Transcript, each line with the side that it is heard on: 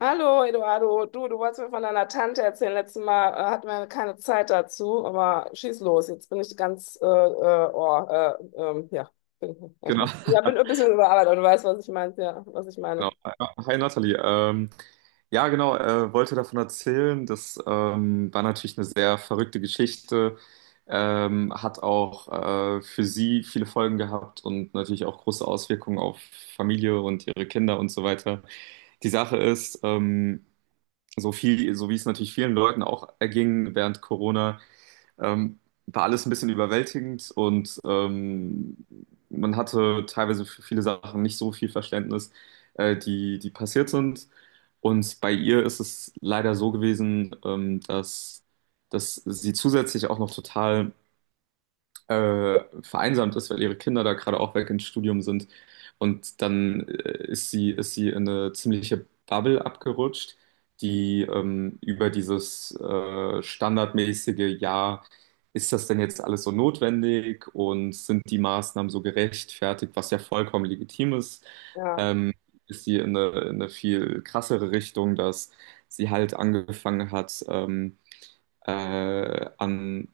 left: Hallo Eduardo, du wolltest mir von deiner Tante erzählen. Letztes Mal hatten wir ja keine Zeit dazu, aber schieß los. Jetzt bin ich ganz, ja, bin, ja,
right: Genau,
left: ja, bin ein bisschen überarbeitet, aber du weißt, was ich meine, ja, was ich meine.
right: genau. Hi Nathalie. Ja, genau, wollte davon erzählen. Das war natürlich eine sehr verrückte Geschichte. Hat auch für sie viele Folgen gehabt und natürlich auch große Auswirkungen auf Familie und ihre Kinder und so weiter. Die Sache ist, so viel, so wie es natürlich vielen Leuten auch erging während Corona, Ähm, war alles ein bisschen überwältigend, und man hatte teilweise für viele Sachen nicht so viel Verständnis, die passiert sind. Und bei ihr ist es leider so gewesen, dass, sie zusätzlich auch noch total vereinsamt ist, weil ihre Kinder da gerade auch weg ins Studium sind. Und dann ist sie in eine ziemliche Bubble abgerutscht, die über dieses standardmäßige, ja, ist das denn jetzt alles so notwendig und sind die Maßnahmen so gerechtfertigt, was ja vollkommen legitim ist,
left: Ja.
right: ähm, ist sie in eine viel krassere Richtung, dass sie halt angefangen hat, äh, an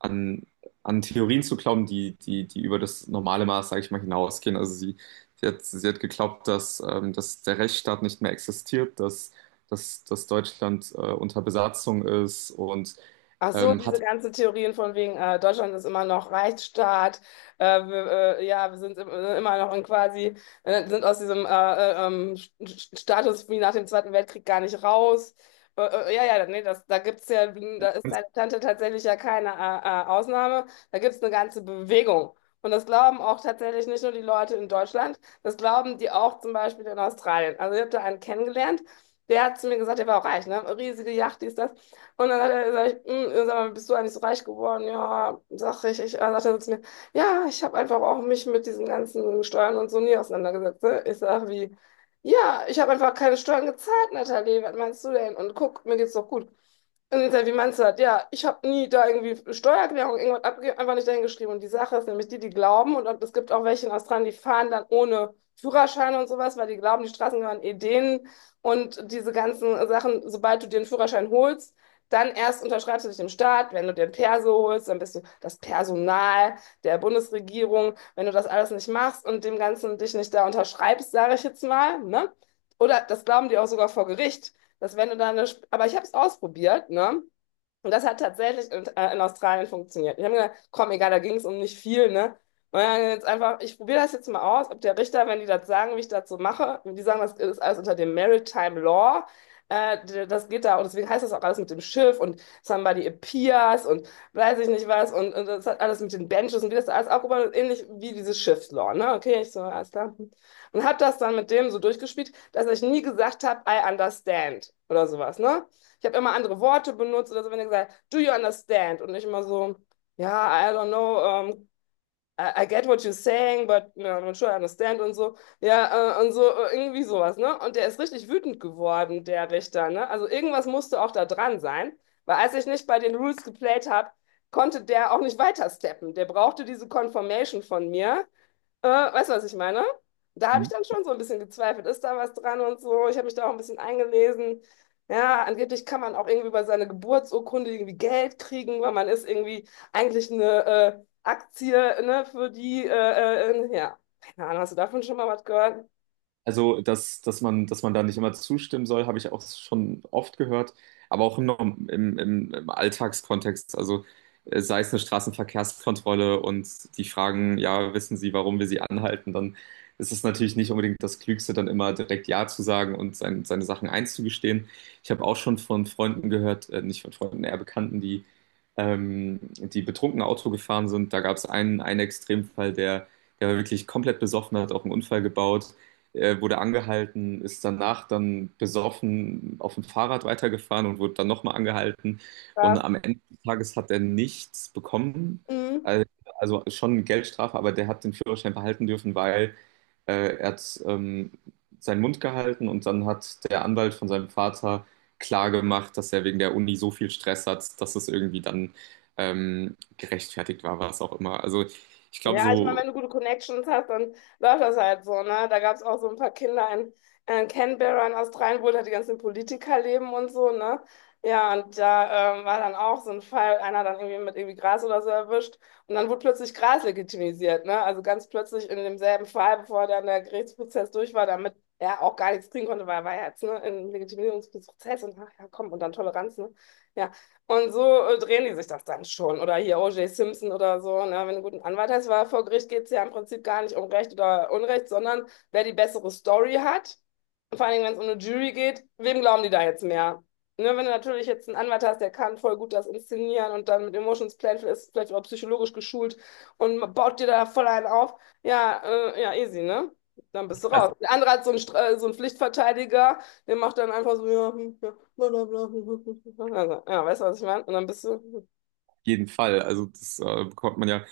right: an, an Theorien zu glauben, die über das normale Maß, sage ich mal, hinausgehen. Also sie hat geglaubt, dass, dass der Rechtsstaat nicht mehr existiert, dass Deutschland unter Besatzung ist und
left: Ach so, diese
right: hat.
left: ganzen Theorien von wegen, Deutschland ist immer noch Rechtsstaat, wir, ja, wir sind im, immer noch in quasi, sind aus diesem Status wie nach dem Zweiten Weltkrieg gar nicht raus. Äh, ja, ja, nee, da gibt's ja, da ist deine Tante tatsächlich ja keine Ausnahme, da gibt's eine ganze Bewegung. Und das glauben auch tatsächlich nicht nur die Leute in Deutschland, das glauben die auch zum Beispiel in Australien. Also ich habe da einen kennengelernt, der hat zu mir gesagt, der war auch reich, ne? Riesige Yacht, dies, das. Und dann hat er gesagt, "Mm, sag mal, bist du eigentlich so reich geworden? Ja, sag ich. Ich dann sagt er so zu mir, ja, ich habe einfach auch mich mit diesen ganzen Steuern und so nie auseinandergesetzt. Ne? Ich sag wie, ja, ich habe einfach keine Steuern gezahlt, Nathalie, was meinst du denn? Und guck, mir geht's doch gut. Und ich sag, wie meinst du das? Ja, ich habe nie da irgendwie Steuererklärung irgendwas abgegeben, einfach nicht dahingeschrieben. Und die Sache ist nämlich die, die glauben, und es gibt auch welche in Australien, die fahren dann ohne Führerschein und sowas, weil die glauben, die Straßen gehören eh denen. Und diese ganzen Sachen, sobald du dir einen Führerschein holst, dann erst unterschreibst du dich dem Staat. Wenn du dir ein Perso holst, dann bist du das Personal der Bundesregierung. Wenn du das alles nicht machst und dem Ganzen dich nicht da unterschreibst, sage ich jetzt mal, ne? Oder das glauben die auch sogar vor Gericht, dass wenn du da eine, aber ich habe es ausprobiert, ne? Und das hat tatsächlich in Australien funktioniert. Ich habe mir gedacht, komm, egal, da ging es um nicht viel, ne? Und dann jetzt einfach, ich probiere das jetzt mal aus, ob der Richter, wenn die das sagen, wie ich das so mache, und die sagen, das ist alles unter dem Maritime Law, das geht da, und deswegen heißt das auch alles mit dem Schiff und somebody appears und weiß ich nicht was, und das hat alles mit den Benches und wie das da alles aufgebaut ist, ähnlich wie dieses Schiffslaw, ne? Okay, ich so, alles klar. Und habe das dann mit dem so durchgespielt, dass ich nie gesagt habe, I understand oder sowas, ne? Ich habe immer andere Worte benutzt oder so, wenn er gesagt hat, do you understand? Und ich immer so, ja, yeah, I don't know, I get what you're saying, but you know, I'm not sure I understand und so. Ja, und so, irgendwie sowas, ne? Und der ist richtig wütend geworden, der Richter, ne? Also irgendwas musste auch da dran sein, weil als ich nicht bei den Rules geplayt habe, konnte der auch nicht weitersteppen. Der brauchte diese Confirmation von mir. Weißt du, was ich meine? Da habe ich dann schon so ein bisschen gezweifelt, ist da was dran und so. Ich habe mich da auch ein bisschen eingelesen. Ja, angeblich kann man auch irgendwie über seine Geburtsurkunde irgendwie Geld kriegen, weil man ist irgendwie eigentlich eine Aktie, ne, für die, ja, keine Ahnung, hast du davon schon mal was gehört?
right: Also, dass man da nicht immer zustimmen soll, habe ich auch schon oft gehört, aber auch im, Norm- im, im, im Alltagskontext. Also, sei es eine Straßenverkehrskontrolle und die fragen, ja, wissen Sie, warum wir Sie anhalten, dann ist es natürlich nicht unbedingt das Klügste, dann immer direkt Ja zu sagen und seine Sachen einzugestehen. Ich habe auch schon von Freunden gehört, nicht von Freunden, eher Bekannten, die, die betrunken Auto gefahren sind. Da gab es einen Extremfall, der war wirklich komplett besoffen, hat auch einen Unfall gebaut. Er wurde angehalten, ist danach dann besoffen auf dem Fahrrad weitergefahren und wurde dann nochmal angehalten. Und
left: Was?
right: am Ende des Tages hat er nichts bekommen.
left: Mhm.
right: Also also schon eine Geldstrafe, aber der hat den Führerschein behalten dürfen, weil er hat seinen Mund gehalten, und dann hat der Anwalt von seinem Vater klar gemacht, dass er wegen der Uni so viel Stress hat, dass es irgendwie dann gerechtfertigt war, was auch immer. Also ich glaube,
left: Ja, also, ich meine,
right: so
left: wenn du gute Connections hast, dann läuft das halt so, ne? Da gab es auch so ein paar Kinder in Canberra in Australien, wo da die ganzen Politiker leben und so, ne? Ja, und da war dann auch so ein Fall, einer dann irgendwie mit irgendwie Gras oder so erwischt und dann wurde plötzlich Gras legitimisiert, ne? Also ganz plötzlich in demselben Fall, bevor dann der Gerichtsprozess durch war, damit er auch gar nichts kriegen konnte, weil er war ja jetzt, ne, im Legitimierungsprozess und ach ja, komm, und dann Toleranz, ne? Ja, und so drehen die sich das dann schon. Oder hier O.J. Simpson oder so. Ne? Wenn du einen guten Anwalt hast, weil vor Gericht geht es ja im Prinzip gar nicht um Recht oder Unrecht, sondern wer die bessere Story hat. Und vor allen Dingen, wenn es um eine Jury geht, wem glauben die da jetzt mehr? Ne? Wenn du natürlich jetzt einen Anwalt hast, der kann voll gut das inszenieren und dann mit Emotions Playful ist vielleicht auch psychologisch geschult und baut dir da voll einen auf. Ja, ja, easy, ne? Dann bist du raus. Der andere hat so einen, so einen Pflichtverteidiger, der macht dann einfach so, ja, hm, ja. Blablabla. Also, ja, weißt du, was ich meine? Und dann bist du,
right: jeden Fall. Also das bekommt man ja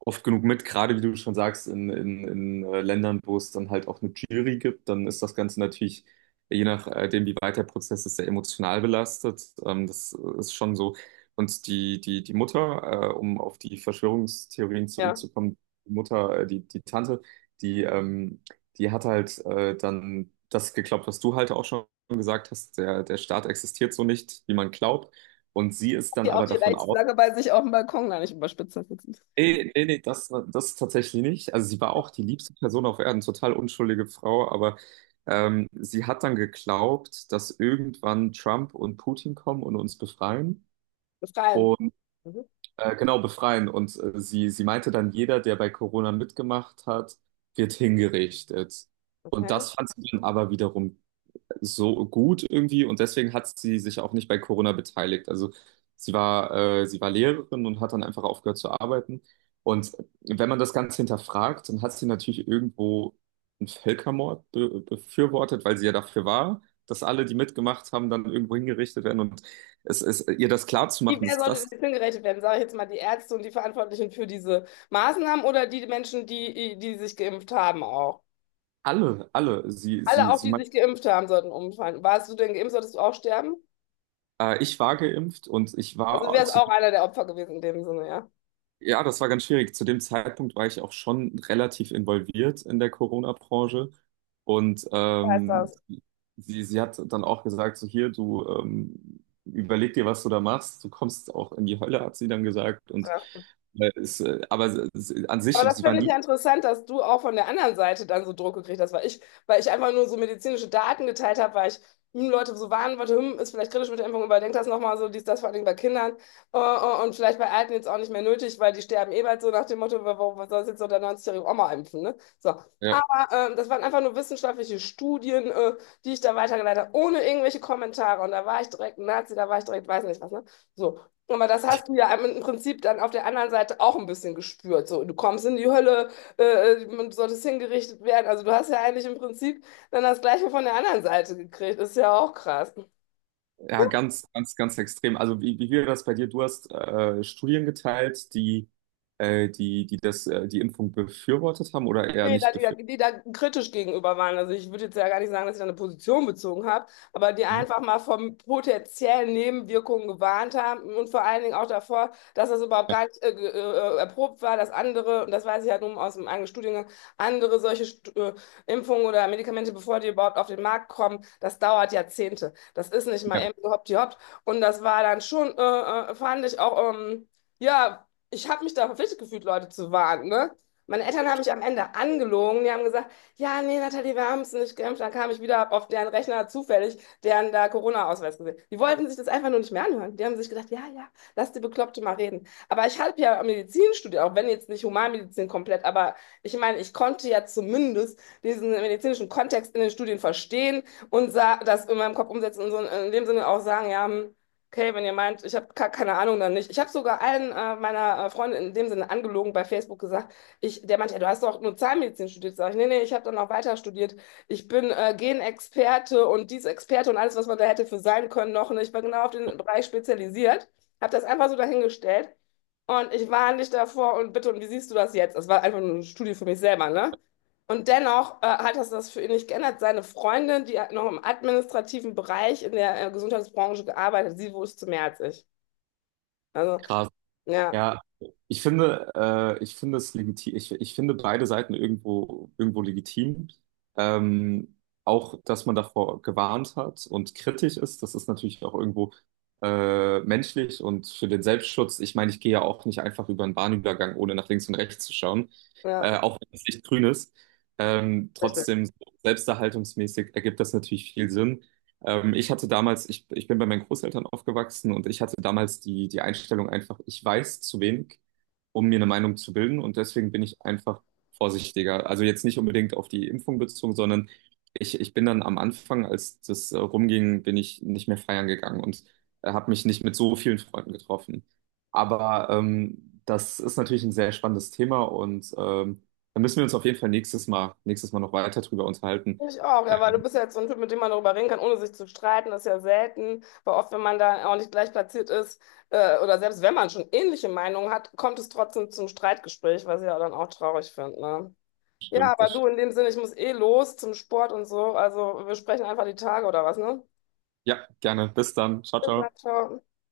right: oft genug mit, gerade wie du schon sagst, in Ländern, wo es dann halt auch eine Jury gibt, dann ist das Ganze natürlich, je nachdem, wie weit der Prozess ist, sehr emotional belastet. Das ist schon so. Und die Mutter, um auf die Verschwörungstheorien
left: ja,
right: zurückzukommen, die Mutter, die Tante, die, ähm, die hat halt dann das geglaubt, was du halt auch schon gesagt hast, der Staat existiert so nicht, wie man glaubt. Und sie ist dann
left: hier auch
right: aber
left: die
right: davon.
left: Reichsflagge bei sich auf dem Balkon, gar nicht überspitzt. Das ist-
right: Nee, nee, nee, das tatsächlich nicht. Also sie war auch die liebste Person auf Erden, total unschuldige Frau, aber sie hat dann geglaubt, dass irgendwann Trump und Putin kommen und uns befreien.
left: Befreien.
right: Und
left: Mhm,
right: genau, befreien. Und sie meinte dann, jeder, der bei Corona mitgemacht hat, wird hingerichtet. Und
left: okay.
right: das fand sie dann aber wiederum so gut irgendwie, und deswegen hat sie sich auch nicht bei Corona beteiligt. Also sie war Lehrerin und hat dann einfach aufgehört zu arbeiten. Und wenn man das Ganze hinterfragt, dann hat sie natürlich irgendwo einen Völkermord be befürwortet, weil sie ja dafür war, dass alle, die mitgemacht haben, dann irgendwo hingerichtet werden. Und es ist ihr das
left: Die,
right: klarzumachen,
left: wer
right: dass
left: sollte
right: das
left: denn hingerechnet werden? Sage ich jetzt mal die Ärzte und die Verantwortlichen für diese Maßnahmen oder die Menschen, die sich geimpft haben auch?
right: alle,
left: Alle auch,
right: sie
left: die
right: meint,
left: sich geimpft haben, sollten umfallen. Warst du denn geimpft, solltest du auch sterben?
right: ich war geimpft und ich
left: Also du
right: war
left: wärst
right: zu.
left: auch einer der Opfer gewesen in dem Sinne, ja.
right: Ja, das war ganz schwierig. Zu dem Zeitpunkt war ich auch schon relativ involviert in der Corona-Branche. Und
left: Heißt das.
right: sie hat dann auch gesagt, so hier, du überleg dir, was du da machst. Du kommst auch in die Hölle, hat sie dann gesagt. Und
left: Krass.
right: aber an sich,
left: Aber das
right: sie war
left: finde ich
right: nie,
left: ja interessant, dass du auch von der anderen Seite dann so Druck gekriegt hast, weil ich einfach nur so medizinische Daten geteilt habe, weil ich hm, Leute so warnen wollte, hm, ist vielleicht kritisch mit der Impfung, überdenkt das nochmal so, dies, das vor allem bei Kindern und vielleicht bei Alten jetzt auch nicht mehr nötig, weil die sterben eh bald so nach dem Motto, warum was soll jetzt so der 90-jährigen-jährige Oma impfen, ne? So.
right: ja,
left: Aber das waren einfach nur wissenschaftliche Studien, die ich da weitergeleitet habe, ohne irgendwelche Kommentare. Und da war ich direkt Nazi, da war ich direkt weiß nicht was, ne? So. Aber das hast du ja im Prinzip dann auf der anderen Seite auch ein bisschen gespürt. So, du kommst in die Hölle, du solltest hingerichtet werden. Also du hast ja eigentlich im Prinzip dann das Gleiche von der anderen Seite gekriegt. Ist ja auch krass.
right: ja, ganz extrem. Also wie wäre das bei dir? Du hast Studien geteilt, die das, die Impfung befürwortet haben oder eher
left: Nee,
right: nicht befürwortet.
left: die da kritisch gegenüber waren. Also ich würde jetzt ja gar nicht sagen, dass ich da eine Position bezogen habe, aber die einfach mal von potenziellen Nebenwirkungen gewarnt haben und vor allen Dingen auch davor, dass das überhaupt gar nicht erprobt war, dass andere, und das weiß ich halt nun aus dem eigenen Studiengang, andere solche Impfungen oder Medikamente, bevor die überhaupt auf den Markt kommen, das dauert Jahrzehnte. Das ist nicht mal
right: Ja,
left: eben so hoppdi hopp. Und das war dann schon, fand ich auch, ja, ich habe mich da verpflichtet gefühlt, Leute zu warnen, ne? Meine Eltern haben mich am Ende angelogen. Die haben gesagt, ja, nee, Nathalie, wir haben es nicht geimpft. Dann kam ich wieder hab auf deren Rechner zufällig, deren da Corona-Ausweis gesehen. Die wollten sich das einfach nur nicht mehr anhören. Die haben sich gedacht, ja, ja, lass die Bekloppte mal reden. Aber ich habe ja Medizin studiert, auch wenn jetzt nicht Humanmedizin komplett, aber ich meine, ich konnte ja zumindest diesen medizinischen Kontext in den Studien verstehen und sah, das in meinem Kopf umsetzen und so in dem Sinne auch sagen, ja, hm, okay, wenn ihr meint, ich habe keine Ahnung, dann nicht. Ich habe sogar allen meiner Freunde in dem Sinne angelogen bei Facebook gesagt, ich, der meinte, ja, du hast doch nur Zahnmedizin studiert. Sag ich, nee, nee, ich habe dann auch weiter studiert. Ich bin Genexperte und dies Experte und alles, was man da hätte für sein können noch. Und ich war genau auf den Bereich spezialisiert, habe das einfach so dahingestellt. Und ich warne dich davor und bitte, und wie siehst du das jetzt? Das war einfach nur eine Studie für mich selber, ne? Und dennoch hat das das für ihn nicht geändert. Seine Freundin, die hat noch im administrativen Bereich in der Gesundheitsbranche gearbeitet, sie wusste mehr als ich. Also,
right: krass.
left: ja,
right: Ja, ich finde es legitim, ich finde beide Seiten irgendwo, irgendwo legitim. Ähm, Auch, dass man davor gewarnt hat und kritisch ist, das ist natürlich auch irgendwo menschlich und für den Selbstschutz. Ich meine, ich gehe ja auch nicht einfach über einen Bahnübergang, ohne nach links und rechts zu schauen,
left: ja,
right: auch wenn es nicht grün ist.
left: richtig.
right: Trotzdem, so selbsterhaltungsmäßig ergibt das natürlich viel Sinn. Ich hatte damals, ich bin bei meinen Großeltern aufgewachsen, und ich hatte damals die Einstellung einfach, ich weiß zu wenig, um mir eine Meinung zu bilden, und deswegen bin ich einfach vorsichtiger. Also jetzt nicht unbedingt auf die Impfung bezogen, sondern ich bin dann am Anfang, als das rumging, bin ich nicht mehr feiern gegangen und habe mich nicht mit so vielen Freunden getroffen. Aber das ist natürlich ein sehr spannendes Thema, und da müssen wir uns auf jeden Fall nächstes Mal noch weiter drüber unterhalten.
left: Ich auch, ja, weil du
right: Ähm,
left: bist ja jetzt so ein Typ, mit dem man darüber reden kann, ohne sich zu streiten, das ist ja selten, weil oft, wenn man da auch nicht gleich platziert ist, oder selbst wenn man schon ähnliche Meinungen hat, kommt es trotzdem zum Streitgespräch, was ich ja dann auch traurig finde, ne? Ja,
right: stimmt,
left: aber du,
right: das.
left: in dem Sinne, ich muss eh los zum Sport und so, also wir sprechen einfach die Tage oder was, ne?
right: Ja, gerne. Bis dann. Ciao,
left: Bis dann,
right: ciao.
left: ciao.